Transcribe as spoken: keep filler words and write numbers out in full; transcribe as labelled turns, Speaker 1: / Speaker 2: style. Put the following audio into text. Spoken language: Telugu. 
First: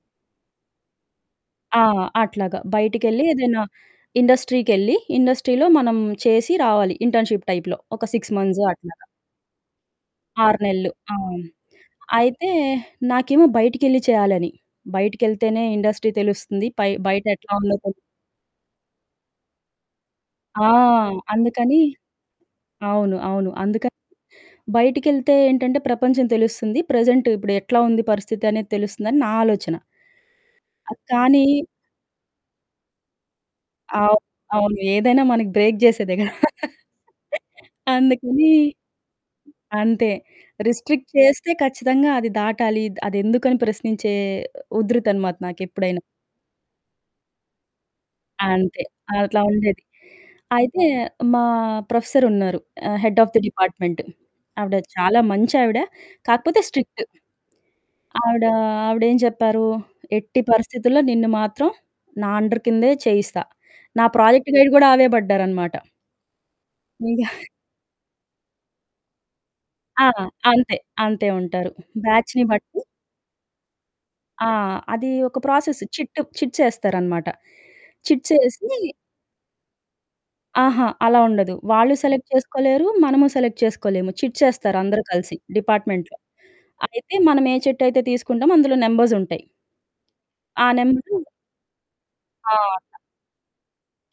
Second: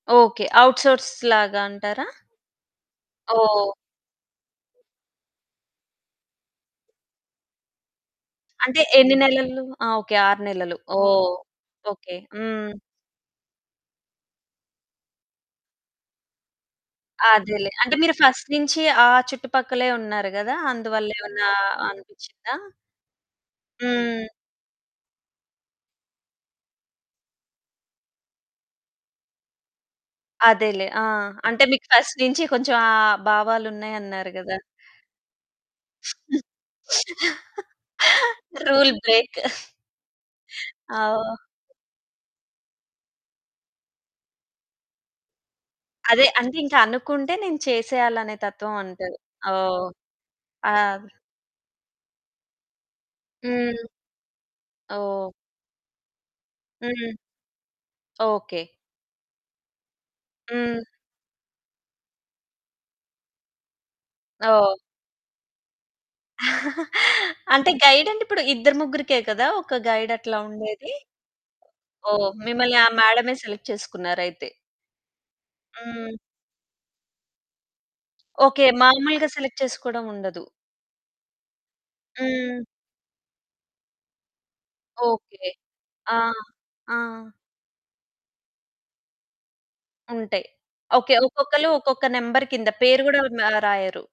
Speaker 1: ఓకె. ఔట్‌సోర్స్ లాగా
Speaker 2: ఆ!
Speaker 1: అంటారా?
Speaker 2: అట్లాగ. బయటికెళ్ళి ఏదైనా
Speaker 1: ఓహ్!
Speaker 2: ఇండస్ట్రీకెళ్లి, ఇండస్ట్రీలో మనం చేసి రావాలి. ఇంటర్న్‌షిప్ టైప్‌లో ఒక సిక్స్ మంత్స్
Speaker 1: అంటే
Speaker 2: అట్లాగ.
Speaker 1: ఎన్ని నెలల్లు. ఆ! ఓకె ఆరు
Speaker 2: ఆరు
Speaker 1: నెలలు.
Speaker 2: నెలలు,
Speaker 1: ఓహ్!
Speaker 2: అవును.
Speaker 1: ఓకె.
Speaker 2: అయితే
Speaker 1: హ్మ్.
Speaker 2: నాకేమో బయటికెళ్ళి చేయాలని, బయటికెళ్తేనే ఇండస్ట్రీ తెలుస్తుంది. పై బయటెట్లా
Speaker 1: అదేలే
Speaker 2: ఉందో
Speaker 1: అంటే
Speaker 2: తెల్
Speaker 1: మీరు ఫస్ట్ నుంచి ఆ చుట్టుపక్కలే ఉన్నారు గదా!
Speaker 2: ఆ!
Speaker 1: అందువల్ల ఏవన్నా
Speaker 2: అందుకని,
Speaker 1: అనిపిచ్చిందా?
Speaker 2: అవును అవును. అందుకని
Speaker 1: హ్మ్.
Speaker 2: బయటికెళ్తే ఏంటంటే ప్రపంచం తెలుస్తుంది. ప్రెజెంట్ ఇప్పుడు ఎట్లా ఉంది పరిస్థితి అనేది తెలుస్తుందని నా ఆలోచన.
Speaker 1: అదేలే.
Speaker 2: ఆహ్,
Speaker 1: ఆ!
Speaker 2: కానీ
Speaker 1: అంటే మీకు ఫస్ట్ నుంచి కొంచెం ఆ భావాలు
Speaker 2: అవును.
Speaker 1: ఉన్నాయన్నారు గదా!
Speaker 2: అవును. ఏదైనా మనకి బ్రేక్ జేసేదెగ. అందుకని,
Speaker 1: రూల్ బ్రేక్
Speaker 2: అంతే
Speaker 1: ఆ!
Speaker 2: రిస్ట్రిక్ట్
Speaker 1: ఒహ్
Speaker 2: చేస్తే ఖచ్చితంగా అది దాటాలి, అది ఎందుకని ప్రశ్నించే ఉదృతనమాట నాకెప్పుడైనా.
Speaker 1: అదే, అంటే ఇంకా అనుకుంటే నేను చేసేయాలి అనే తత్వం
Speaker 2: అంతే,
Speaker 1: అంటారు.
Speaker 2: అట్లా ఉండేది.
Speaker 1: ఓహ్!
Speaker 2: అయితే
Speaker 1: ఆద్
Speaker 2: మా ప్రొఫెసర్ ఉన్నారు. ఆహ్, హెడ్ హాఫ్ ద
Speaker 1: హ్మ్.
Speaker 2: డిపార్ట్‌మెంట్ ఆవిడ చాలా
Speaker 1: ఓహ్!
Speaker 2: మంచి ఆవిడ కాకపోతే స్ట్రిక్ట్.
Speaker 1: హ్మ్.
Speaker 2: ఆవిడ,
Speaker 1: ఓకె.
Speaker 2: ఆవిడ ఏం చెప్పారు, "ఎట్టి
Speaker 1: హ్మ్.
Speaker 2: పరిస్థితుల్లో నిన్ను మాత్రం నా అండర్‌ కిందే చేయిస్తా," నా ప్రాజెక్ట్ గైడ్
Speaker 1: ఓహ్!
Speaker 2: కూడా ఆవే పడ్డారనమాట. ఇంగ
Speaker 1: అంటే గైడ్ అంటే, ఇప్పుడు ఇద్దరు, ముగ్గురికే కదా! ఒక
Speaker 2: ఆ!
Speaker 1: గైడ్ అట్లా
Speaker 2: అంతే,
Speaker 1: ఉండేది.
Speaker 2: అంతే ఉంటారు.
Speaker 1: ఓహ్!
Speaker 2: బాచ్‌ని
Speaker 1: మిమ్మల్ని
Speaker 2: బట్టి.
Speaker 1: ఆ మేడమే సెలెక్ట్ చేసుకున్నారు
Speaker 2: ఆ!
Speaker 1: అయితే.
Speaker 2: అది ఒక ప్రాసెస్
Speaker 1: హ్మ్.
Speaker 2: చిట్ చిట్స్ ఏస్తారనమాట చిట్స్
Speaker 1: ఓకె.
Speaker 2: యేసి
Speaker 1: మాములుగా సెలెక్ట్ చేసుకోవడం ఉండదు.
Speaker 2: ఆహా! అలా ఉండదు. వాళ్ళు సెలెక్ట్
Speaker 1: హ్మ్.
Speaker 2: చేసుకోలేరు. మనము సెలెక్ట్ చేసుకోలేము, చిట్స్ యేస్తారు అందరూ కలిసి
Speaker 1: ఓకె.
Speaker 2: డిపార్ట్‌మెంట్‌లో.
Speaker 1: ఆ! ఆ!
Speaker 2: అయితే మనం ఏ చిట్ అయితే తీసుకుంటామో అందులో నంబర్సుంటాయి.
Speaker 1: ఉంటాయి.
Speaker 2: ఆ!
Speaker 1: ఓకె,
Speaker 2: నంబరు
Speaker 1: ఒక్కొక్కళ్ళు ఒక్కొక్క నంబర్ కింద
Speaker 2: ఆ!
Speaker 1: పేరు గూడా మ రాయరు.